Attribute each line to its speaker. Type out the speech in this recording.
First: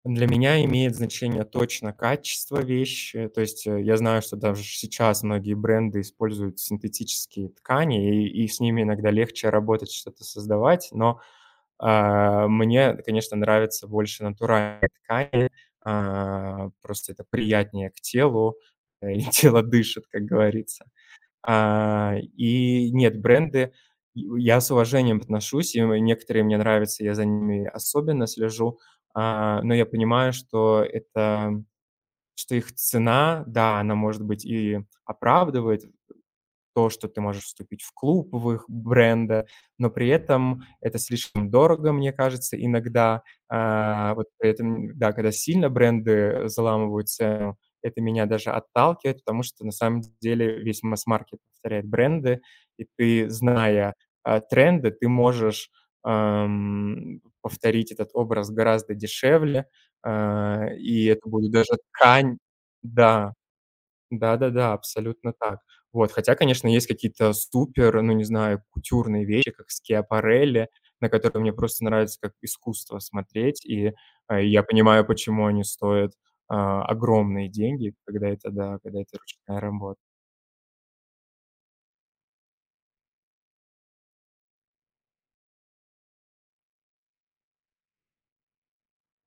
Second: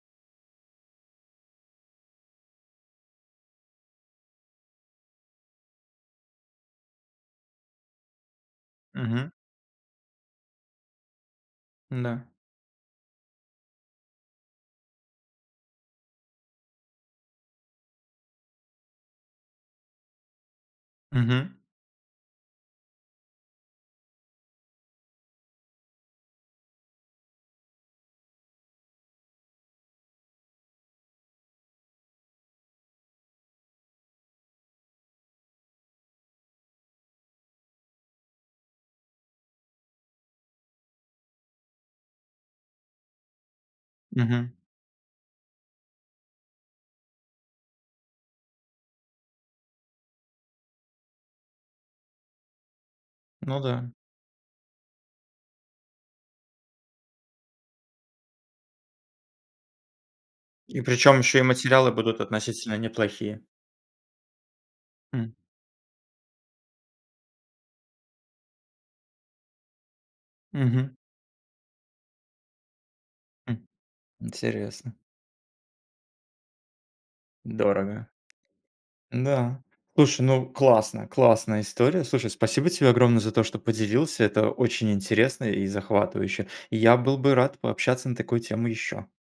Speaker 1: Для меня имеет значение точно качество вещи, то есть, э, я знаю, что даже сейчас многие бренды используют синтетические ткани, и, и, и с ними иногда
Speaker 2: Мгм.
Speaker 1: легче работать, что-то создавать. Но,
Speaker 2: М-да.
Speaker 1: э, мне, конечно, нравится больше натуральные ткани. Э, просто это приятнее к телу, э, и тело дышит, как говорится.
Speaker 2: Мгм.
Speaker 1: А, и нет, бренды, и я с уважением отношусь, и мо некоторые мне нравятся. Я за ними особенно слежу, а, но я понимаю, что это, что их цена, да, она может быть и оправдывает, то, что ты можешь вступить в клуб, в их бренда. Но при этом это слишком дорого, мне кажется, иногда. Э, вот
Speaker 2: Мгм.
Speaker 1: поэтому, да, когда сильно бренды, э, заламывают цену, это меня даже отталкивает. Потому что на самом деле весь массмаркет повторяет бренды, и ты,
Speaker 2: Ну да.
Speaker 1: зная, э, тренды, ты можешь, эм, повторить этот образ гораздо дешевле. Э,
Speaker 2: И
Speaker 1: и
Speaker 2: причём
Speaker 1: это
Speaker 2: ещё и
Speaker 1: будет даже
Speaker 2: материалы будут
Speaker 1: ткань
Speaker 2: относительно
Speaker 1: Да,
Speaker 2: неплохие.
Speaker 1: да-да-да,
Speaker 2: Хм.
Speaker 1: абсолютно так. Вот, хотя, конечно, есть какие-то супер, ну, не знаю, кутюрные вещи, как Schiaparelli,
Speaker 2: Мгм.
Speaker 1: на которые мне просто нравится как искусство
Speaker 2: Хм,
Speaker 1: смотреть. И, э, я
Speaker 2: интересно.
Speaker 1: понимаю, почему они стоят, а, огромные деньги,
Speaker 2: Дорого.
Speaker 1: когда это, да, когда это ручная
Speaker 2: Н-да,
Speaker 1: работа.
Speaker 2: слушай, ну, классно, классная история. Слушай, спасибо тебе огромное за то, что поделился. Это очень интересно и захватывающе. Я был бы рад пообщаться на такую тему ещё.